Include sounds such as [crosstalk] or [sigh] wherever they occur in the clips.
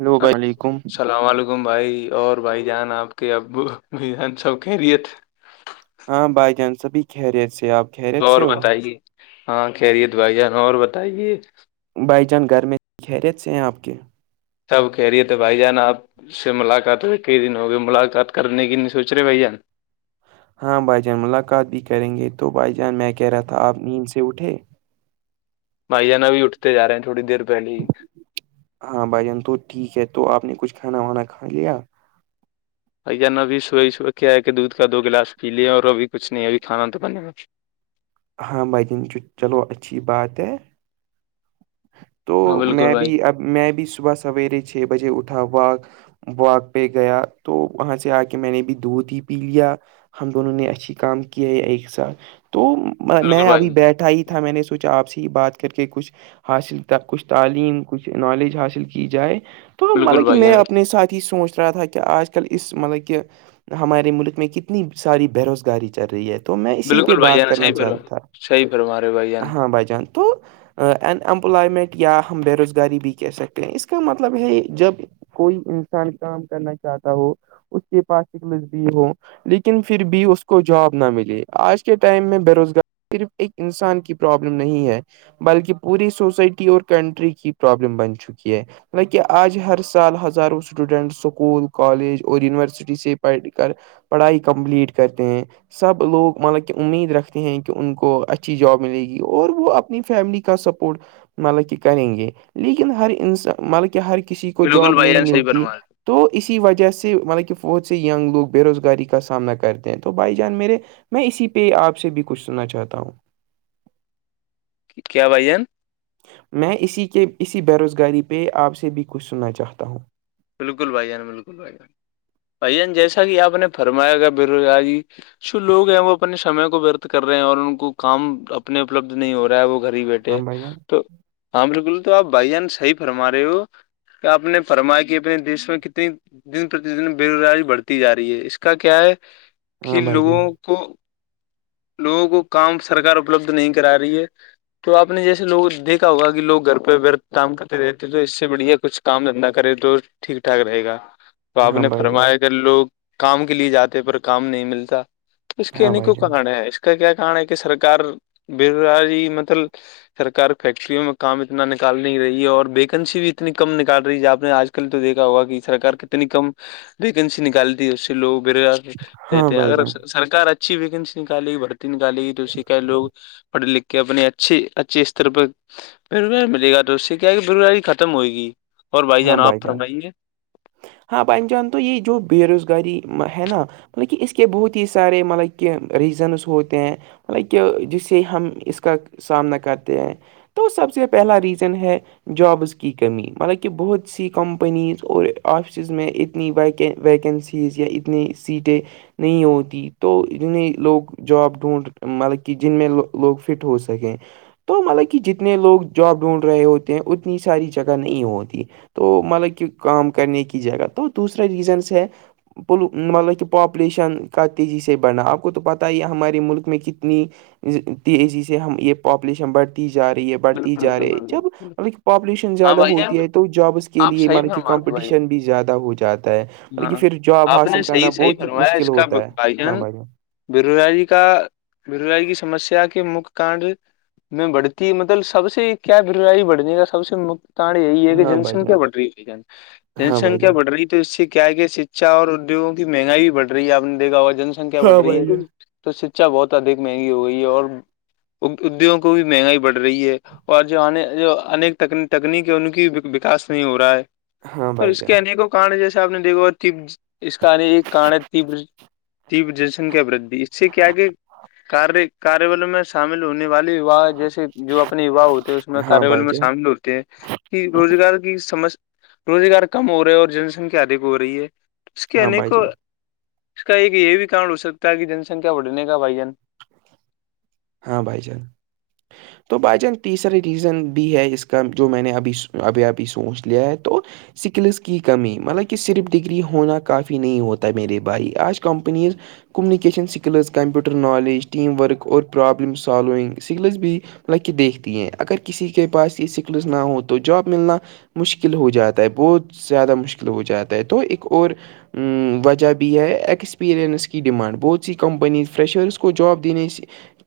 hello وعلیکم سلام وعلیکم م بھائی اور بھائی جان آپ کے ابو جان سب خیرت ہاں بھائی جان سبھی خیریت سے آپ خیریت اور سے ہو بتائیے ہاں خریت بھائی جان اور بتائیے بائی جان گھر میں خیریت سے آپ کے سب خیریت ہیے بھائی جان آپ اس سے ملاقات کئی دن ہو گئے ملاقات کرنے کی نہیں سوچ رہے بھ جان ہاں بھائی جان ملاقات بھی کریں گے تو بھائی جان میں کہہ رہا تھا آپ نیند سے اٹھے [inaudible] بھائ جان ابھی اٹھتے جا رہے ہیں تھوڑی دیر پہلے ہی ہاں بھائی جان تو ٹھیک ہے تو آپ نے کچھ کھانا وانا کھا لیا بھ جان اب صبح ہی صبح کے آ ہے کہ دودھ کا دو گلاس پی لے اور ابھی کچھ نہیں ابھی کھانا تو بنے گا ہاں بھاجن چ چلو اچھی بات ہے تو ہاں بالکل میں بھائی بھی اب میں بھی صبح سویرے چھ بجے اٹھا واک وااک پہ گیا تو وہاں سے آ کے میں نے بھی دودھ ہی پی لیا ہم دونوں نے اچھی کام کی ہیں ایک ساتھ تو بالکل میں ابھی بھائی بیٹھا ہی تھا میں نے سوچا آپ سے ہی بات کر کے کچھ حاصل کچھ تعلیم کچھ نالج حاصل کی جائے تو بالکل مطلب کہ بھائی میں جان اپنے ساتھ ہی سوچ رہا تھا کہ کہ آج کل اس مطلب کہ ہمارے ملک میں کتنی ساری بےروزگاری چل رہی ہے تو میں اسی پہ بالکل بھائی بات جان کرنا صحیح فرما چاہتا صحیح فرما رہے ہو بھائی تھا جان ہاں بھائی جان تو امپلائمنٹ یا ہم بے روزگاری بھی کہہ سکتے ہیں اس کا مطلب ہے جب کوئی انسان کام کرنا چاہتا ہو اس کے پاس ایک لزبی ہو لیکن پھر بھی اس کو جاب نہ ملے آج کے ٹائم میں بے روزگار صرف ایک انسان کی پرابلم نہیں ہے بلکہ پوری سوسائٹی اور کنٹری کی پرابلم بن چکی ہے لکہ آج ہر سال ہزاروں اسٹوڈینٹ اسکول کالج اور یونیورسٹی سے پڑھ کر پڑھائی کمپلیٹ کرتے ہیں سب لوگ مطلب کہ امید رکھتے ہیں کہ ان کو اچھی جاب ملے گی اور وہ اپنی فیملی کا سپ مطلب کہ کریں گے لیکن ہر انسان مطلب کہ ہر کسی کے کو بالکل جاب بھائی نہیں جان صحیح ملتی فرما رہے تو اسی وجہ سے مطلب کہ بہت سے ینگ لوگ بےروزگاری کا سامنا کرتے ہیں تو بائی جان میرے میں اسی پہ آپ سے بھی کچھ سننا چاہتا ہوں کیا بایی جان میں اسی کے اسی بے روزگاری پہ آپ سے بھی کچھ سننا چاہتا ہوں بالکل بھائی جان بالکل بھائی جان بھائی جان جیسا کہ آپ نے فرمایا گ بے روزگاریاری جو لوگ ہیں وہ اپنے سمے کو ورت کر رہے ہیں اور ان کو کام اپنے اپلبد نہیں ہو رہا ہے وہ گھر ہی بیٹھے ہاں ہے بھائی جان تو ہاں بالکل تو آپ بھائی جان صحیح فرما رہے ہو کہ آپ نے فرما کہ اپنے دیش میں کتنی دن پرتی دن بے روزگاری بڑھتی جا رہی ہے اس کا کیا ہے ہاں کہ بھائی لوگوں جان کو لوگوں کو کام سرکار اپلبدھ نہیں کرا رہی ہے تو آپ نے جیسے لوگ دیکھا ہوا کہ لوگ گھر پہ بت کام کرتے رہتے تو اس سے بڑھیا کچھ کام دھندا کرے تو ٹھیک ٹھاک رہے گا تو آپ ہاں نے بھائی جان فرمایا اگر لوگ کام کے لیے جاتے پر کام نہیں ملتا اس کے ہاں بھائی انیکوں جان کارن ہے کا کیا کنا ہے کہ سرک بےزاری مطلب سرکار فیکٹریوں میں کام اتنا نکال نہیں رہی ہے اور ویکنسی بھی اتنی کم نکال رہی ہے ج آپ نے آج تو دیکھا ہوگا کہ سرار کتنی کم ویکینسی نکالتی ہے اس سے لوگ بوزگار ہاں کہتے ہیں بھائی اگر جان سرار اچھی ویکینسی نکالے گی بھرتی نکالے گی تو اسی کہ لوگ پڑھ لکھ کے اپنی اچھی اچھے استر پر ف ملے گا تو اس سے کیا کہ فبرری ختم ہوئے گی اور بھائی جان آپ فرمائیں گے ہاں بھائین جان تو یہ جو بے روزگاری ہے نا مطلب کہ اس کے بہت ہی سارے مطلب کہ ریزنس ہوتے ہیں ہالائک جس سے ہم اس کا سامنا کرتے ہیں تو سب سے پہلا ریزن ہے جابس کی کمی مطلب کہ بہت سی کمپنیز اور آفسز میں اتنی و ویکینسیز یا اتنی سیٹیں نہیں ہوتی تو جتیں لوگ جاب ڈھونڈ مطلب کہ جن میں لوگ فٹ ہو سکیں تو مطلب کہ جتنے لوگ جاب ڈھونڈ رہے ہوتے ہیں اتنی ساری جگہ نہیں ہوتی تو مطلب کہ کام کرنے کی جگہ تو دوسرے ریزنس ہے مطلب کہ پاپولیشن کا تیزی سے بڑھا آپ کو تو پتہ ہی ہے ہمارے ملک میں کتنی تیزی سے ہم یہ پاپولیشن بڑھتی جا رہی ہے بڑھتی بالکل جا رہی ہے بالکل جب بالکل مطلب پاپولیشن ہاں زیادہ بھائی جان ہوتی ہے تو جابس کے آپ لیے صحیح مطلب فرما کمپنی رہے ہو بھائی جان بھی زیادہ ہو جاتا ہے مطلب کہ ہاں پھر جاب آپ نے حاصل صحیح کرنا صحیح بہت ہی مشکل ہوتا ہے ہاں بھائی بیروزاری کا بوزاری کی سمسیا کے مک کانڈ میں بڑھتی مطلب سب سے کیا ب بڑھنے کا سب سے ڑ یہی ہے کہ ہاں بھائی جنسن جان کیا بڑ رہی ہے ہاں جنسن بھائی کیا جان بڑھ رہی تو اس سے کیا کہ شکچھا اور ادیوگوں کی مہنگائی بھی بڑھ رہی ہے آپ نے دھا ہوگا جن سنکھیا بڑھ رہی ہے تو شکھا بہت ادھک مہنگی ہو گئی ہے اور ادیگوں کو بھی مہنگائی بڑھ رہی ہے اور جو جویک تکنیک ہے ان کی وکاس نہیں ہو رہا ہے ہاں اور بھائی اس جان کے انیکوں کارن جیسے آپ نے دیکھا تب اس کایک کارن ہے تب دی جنسنکھیا ورد بھی اس سے کیاگاراروں میں شامل ہونے والےاہ جیسے جو اپنے وواہ ہوتے ہیں اس میں ہاں کاریابل بھائی میں جان شامل ہوتے ہیں کہ روزگار کی سم روزگار کم ہو رہا ہے اور جن سنکھیا ادھک ہو رہی ہے اس کے ہاں بھائی جان ہاں بھائی انیکوں جان اس کا ایک یہ بھی کارن ہو سکتا ہے کہ جن سنکھیا بڑھنے کا بھائی جان ہاں بھائی چان تو بھائی جان تیسرا ریزن بھی ہے اس کا جو میں نے ابھی ابھی ابھی سوچ لیا ہے تو سکلس کی کمی مطلب کہ صرف ڈگری ہونا کافی نہیں ہوتا میرے بھائی آج companies communication skills computer knowledge team work اور پرابلم سالونگ سکلز بھی لگ کے دیکھتی ہیں اگر کسی کے پاس یہ اسکلس نہ ہو تو جاب ملنا مشکل ہو جاتا ہے بہت زیادہ مشکل ہو جاتا ہے تو ایک اور وجہ بھی ہے ایکسپریئنس کی ڈیمانڈ بہت سی کمپنی فریشرس کو جاب دینے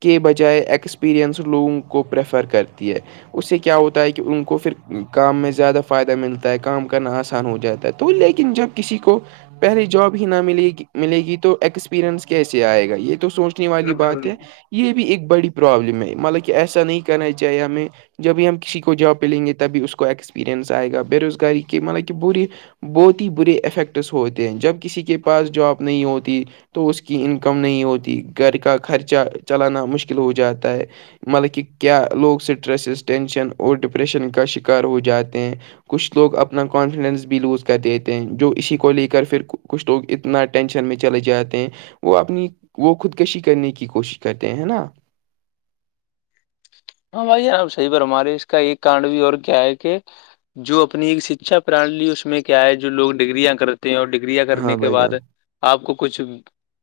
کے بجائے ایکسپییرئنس لوگوں کو پریفر کرتی ہے اس سے کیا ہوتا ہے کہ ان کو پھر کام میں زیادہ فائدہ ملتا ہے کام کرنا آسان ہو جاتا ہے تو تو لیکن جب کسی کو پہلی جاب ہی نہ ملے ملے گی تو ایکسپییرئنس کیسے آئے گا یہ تو سوچ والی بات ہے یہ بھی ایک بڑی پرابلم ہے مطلب کہ ایسا نہیں کرنا چاہیے ہمیں جبھی ہم کسی کو جاب پہلیں گے تبھی اس کو ایکسپیریئنس آئے گا بے روزگاری کے مطلب کہ بوری بہت ہی برے افیکٹس ہوتے ہیں جب کسی کے پاس جاب نہیں ہوتی تو اس کی انکم نہیں ہوتی گھر کا خرچہ چلانا مشکل ہو جاتا ہے مطلب کہ کیا لوگ اسٹریسز ٹینشن اور ڈپریشن کا شکار ہو جاتے ہیں کچھ لوگ اپنا کانفیڈنس بھی لوز کر دیتے ہیں جو اسی کو لے کر پھر کچھ لوگ انا اپتنا ٹینشن میں چلے جاتے ہیں وہ اپنی وہ خودکشی کرنے کی کوشش کرتے ہیں ہے نا ہاں بھائی نب صحیح پر ہمارے اس کا ایک کانڈ بھی اور کیا ہے کہ جو اپنی ایک شکچھا پرنالی اس میں کیا ہے جو لوگ ڈگریاں کر اور ڈگریاں ہاں کرنے کے بھائی بعد جان آپ کو کچھ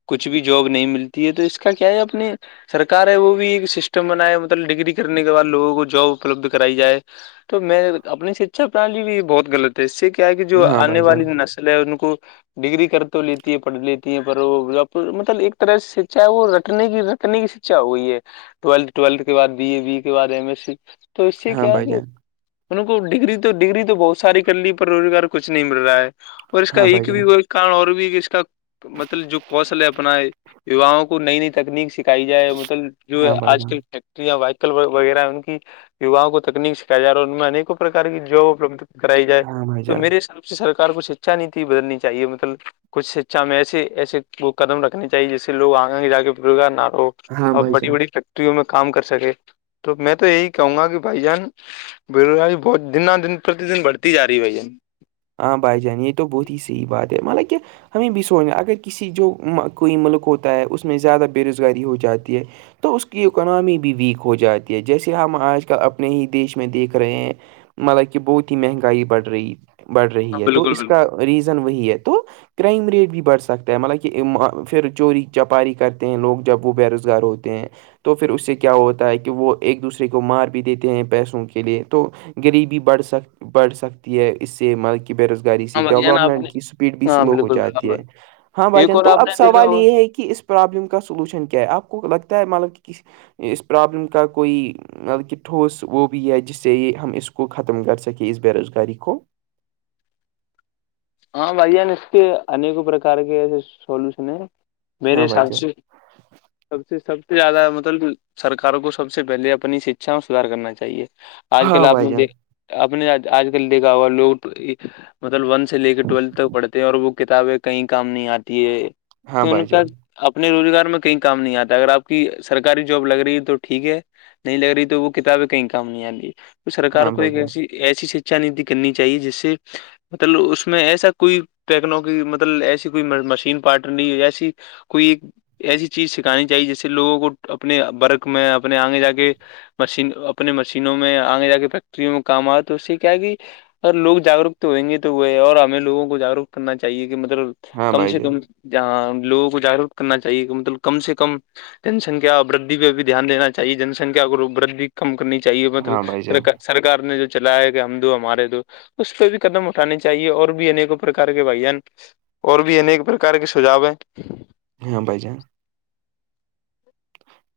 کچھ بھی جاب نہیں ملتی ہے تو اس کا کیا ہے اپنی سرار ہے وہ بھی ایک سسٹم بنایا ڈگری کرنے کے بعد لووں کو جاب اپلبدھ کرائی جائے تو میں اپنی شکھا پرنالی بھی بہت غلط ہے اس سے کیا ہے کہ جو ہاں آنے بھائی والی جان نس میں ان کو ڈگری کر تو لیتی ہے پڑھ لیتی ہے پر وہ آپ مطلب ایک طرح سے سچھا ہے وہ رٹنے کی رٹنے کی اچھا وہ ہے ٹویلھ ٹویلھ کے بع بی اے بی کے بعد ایم ایس سی تو اس سے ہاں کیا ہے بھائی کہ جان ان کو ڈگری تو ڈگری تو بہت ساری کر لی پر روزگار کچھ نہیں مل رہا ہے اور اس کا ہاں بھائی ایک بھی جان وہ ک اور بھی اس کا مطلب جو کوشل ہے اپنا ہے یوؤں کو نئی نئی تکنیک سکھائی جائے مطلب جو ہاں بھائی آج جان کل یا وائیکل وغیرہ ان کی یواؤں کو تکنیک سکھایا جا ہے اور ان میں اکوں پرار کی جاب اپلبد کرائی جائے ہاں بھائی تو جان میرے حساب سے سرار کو شکچھا نیتی بدلنی چاہیے مطلب کچھ شکچھا میں ایے ایسے کو قدم رکھنی چاہیے جیسے لوگ آگیں گ جا کے بگا نہارو ہاں اپ بھائی بڑی جان بڑی فیکٹریوں میں کام کر سکے تو میں تو یہی کہوں گا کہ بھائی جان باری بہت دن دن پر دن بڑھتی ج رہی ہے بھ ہاں بھائی جان یہ تو بہت ہی صح بات ہے مطلب کیا ہمیں بھی سوچنا اگر کسی جو کوئی ملک ہوتا ہے اس میں زیادہ بے روزگاری ہو جاتی ہے تو اس کی اکناممی بھی ویک ہو جاتی ہے جیسے ہم آج کل اپنے ہی دیش میں دیکھ رہے ہیں مطلب کہ بہت ہی مہنگائی بڑھ رہی بڑھ ہاں رہی ہے تو بالکل اس بالکل کا ریزن وہی ہے تو کرائم ریٹ بھی بڑھ سکتا ہے مطلب کہ پھر چوری چپاری کرتے ہیں لوگ جب وہ بے روزگار ہوتے ہیں تو پھر اس سے کیا ہوتا ہے کہ وہ ایک دوسرے کو مار بھی دیتے ہیں پیسوں کے لیے تو غریبی بڑھ سک بڑھ سکتی ہے اس سے م بے روزگاری سے ہاں بھائی جان آپ نے ڈیولپمنٹ کی اسپیڈ بھی ہاں سلو ہو بالکل جاتی ہے بالکل ہاں بھائی ایک جان اور تو آپ اب نے دیکھا سوال ہوگا یہ ہے کہ اس پروابلم کا سولوشن کیا ہے آپ کو لگتا ہے مطلب کہ کسی اس پرابلم کا کوئی ملکہ ٹھوس وہ بھی ہے جس سے یہ ہم اس کو ختم کر سکیں اس بے روزگاری کو ہاں بھائییا ن اس کے ایکوں پرکار کے ایسے سولوشن ہیں میرے ہاں بھائی حساب جان سے سب سے سب سے زیادہ مطلب سرک کو سب سے پہلے اپنی شکچھا سدار کرنا چاہیے آج کل ہاں آپ بھائی نے جان دیکھ آپ نے آج کل دیکا ہوا لوگ مطلب ونش [inaudible] سے لے کے ٹویلتھ تک پڑھتے ہیں اور وہ کتابیں کہیں کام نہیں آتی ہے ہاں کہ ان بھائی کا جان اپنے روزگار میں کہیں کام نہیں آتا اگر آپ کی سرکاری جاب لگ رہی ہے تو ٹھیک ہے نہیں لگ رہی تو وہ کتابیں کہیں کام نہیں آتی سرکار ہاں کو بھائی ایک جان ایسی ایسی شکھا نیتی کرنی چاہیے جس سے مطلب اس میں ایسا کوئی ٹیکنی مطلب ایسی کوئی مشین پارٹ نہیں ایسی کوئی ایسی چیز سکھانی چاہیے جیسے لوگوں کو اپنے برک میں اپنے آگے جا کے مشین اپنے مشینوں میں آگے جا کے فیکٹریوں میں کام آئے تو اس سے کیا کہ اگر لوگ جاگروک تو ہوئیں گے تو وہ اور ہمیں لوگوں کو جاگروک کرنا چاہیے کہ مطلب ہاں کم بھائی سے جان کم جہاں لوگوں کو جاگروک کرنا چاہیے کہ مطلب کم سے کم [inaudible] جنسنکھیا ودی پہ بھی دھیان دین چاہیے جن سنکھیا کو ودھھی کم کرنی چاہیے ہاں بھائی مطلب سر جان سرکار نے جو چلایا کہ ہم دو ہمارے دو اس پہ بھی قدم اٹھانے چاہیے اور بھی انیک پرکار کے بھائیان اور بھی انیک پرکار کے سجاو ہیں ہاں بجان [unintelligible]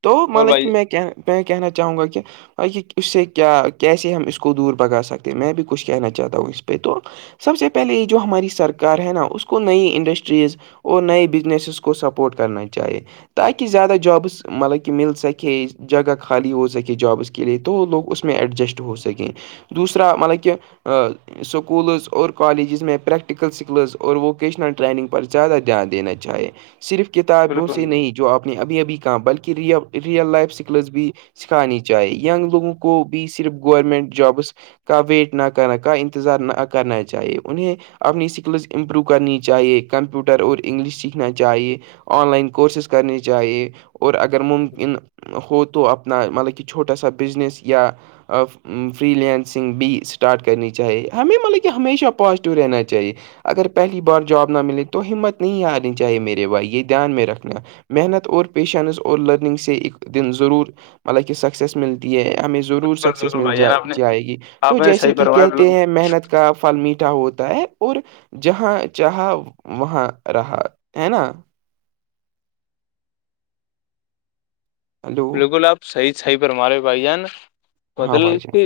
تو اور مطلب کہ بھائی میں میں کہنا چاہوں گا کہ ب کہ اس سے کیا کیسے ہم اس کو دور بگا سکتے ہیں میں بھی کچھ کہنا چاہتا ہوں اس پہ تو سب سے پہلے یہ جو ہماری سرکار ہے نا اس کو نئی انڈسٹریز اور نئے بزنسس کو سپورٹ کرنا چاہیے تاکہ زیادہ جابس مطلب کہ مل سکے جگہ خالی ہو سکے جابس کے لیے تو لوگ اس میں ایڈجسٹ ہو سکیں دوسرا مطلب کہ اسکولز اور کالجز میں پریکٹیکل اسکلز اور ووکیشنل ٹریننگ پر زیادہ دھیان دینا چاہے صرف کتابوں سے بالکل نہیں جو آپ نے ابھی ابھی کہا بلکہی ریئل لائف سکلز بھی سکھانی چاہی ینگ لوگوں کو بھی صرف گورمنٹ جابس کا ویٹ نہ کر کا انتظار نہ کرنا چاہیے انہیں اپنی اسکلز امپرو کرنی چاہیے کمپیوٹر اور انگلش سیکھنا چاہیے آن لائن کورسز کرنے چاہیے اور اگر ممکن ہو تو اپنا مطلب کہ چھوٹا سا بزنس یا فری لینسنگ بھی اسٹارٹ کرنی چاہیے ہمیں مطلب کہ ہمیشہ پازیٹیو رہنا چاہیے اگر پہلی بار جاب نہ ملے تو ہمت نہیں ہارنی چاہے میرے بھائی یہ دھیان میں رکھنا محنت اور پیشنس اور لرننگ سے ایک دن ضرور مطکہ س سیس ملتی ہے ہمیں ضرور بالکل سکسیس بالکل مل بھائی ج جان آپ نے جائے گی تو آپ نے جیسے صحیح کہ فرمایا کہتے بالکل ہیں محنت کا فھل میٹھا ہوتا ہے اور جہاں چاہا وہاں رہا ہے نا ہلو بالکل آپ صحیح صحیح پرمارے بھائی جان ہاں بدل بھائی جان کے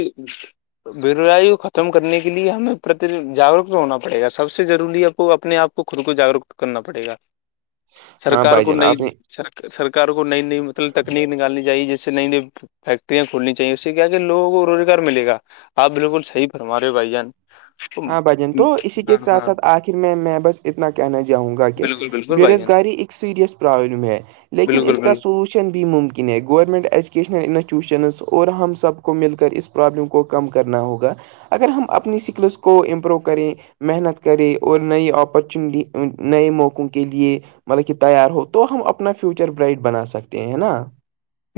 بے روزائی کو ختم کرنے کے لیے ہمیں پرتی جاگروک ہونا پڑے گا سب سے روری آپ کو اپنے آپ کو کو خود کو جاگروک کرنا پڑےا [inaudible] ہاں سرار بھائی کو جان نئی آپ نے سرکار کو نئی نئی مطلب تکنیک نکالنی چاہیے جس سے نئی نئی فیکٹریاں کھولنی چاہیے اس سے کیا کہ لووں کو روزگار ملے گ آپ بالکل صحی فرا رہے ہو بائی جان ہاں بھجن تو اسی کے ہاں ساتھ ہاں ساتھ آخر میں میں بس اتنا کہنا چاہوں گا کہ بالکل بالکل ب بھائی جان روزگاری اک سیریس پررابلم ہے لیکن بالکل اس کا بالکل سوچ ن بھی ممکن ہے گورنمنٹ ایجوکیشنل انسٹیٹیوشن اور ہم سب کو مل کر اس پرابلم کو کم کرنا ہوگا اگر ہم اپنی سکلس کو کو امپروو کریں محنت کریں اور نئی اپرچونیٹی نئے موقعوں کے لیے مطلب کہ تیار ہو تو ہم اپنا فیوچر برائٹ بنا سکتے ہیں ہے نا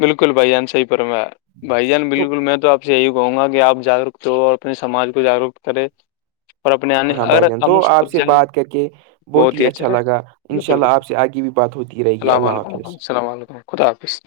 بالکل بھائی جان صحی پرم ہے بھائی جان بالکل میں تو آپ یہی کہوں گا کہ آپ جاگروک ہو اور اپنے سمج کو جاگروک کرے اور اپنے آنے ہاں بھائی اگر جان ہم تو اس آپ خود سے جائیں گے بات کر کے بہت ہی اچھا رہ لگا ان شاء بالکل اللہ آپ بالکل سے آگے بھی بات ہوتی رہے گی السلام اللہ علیکم وم حافظ السلام علیکم خدا حافظ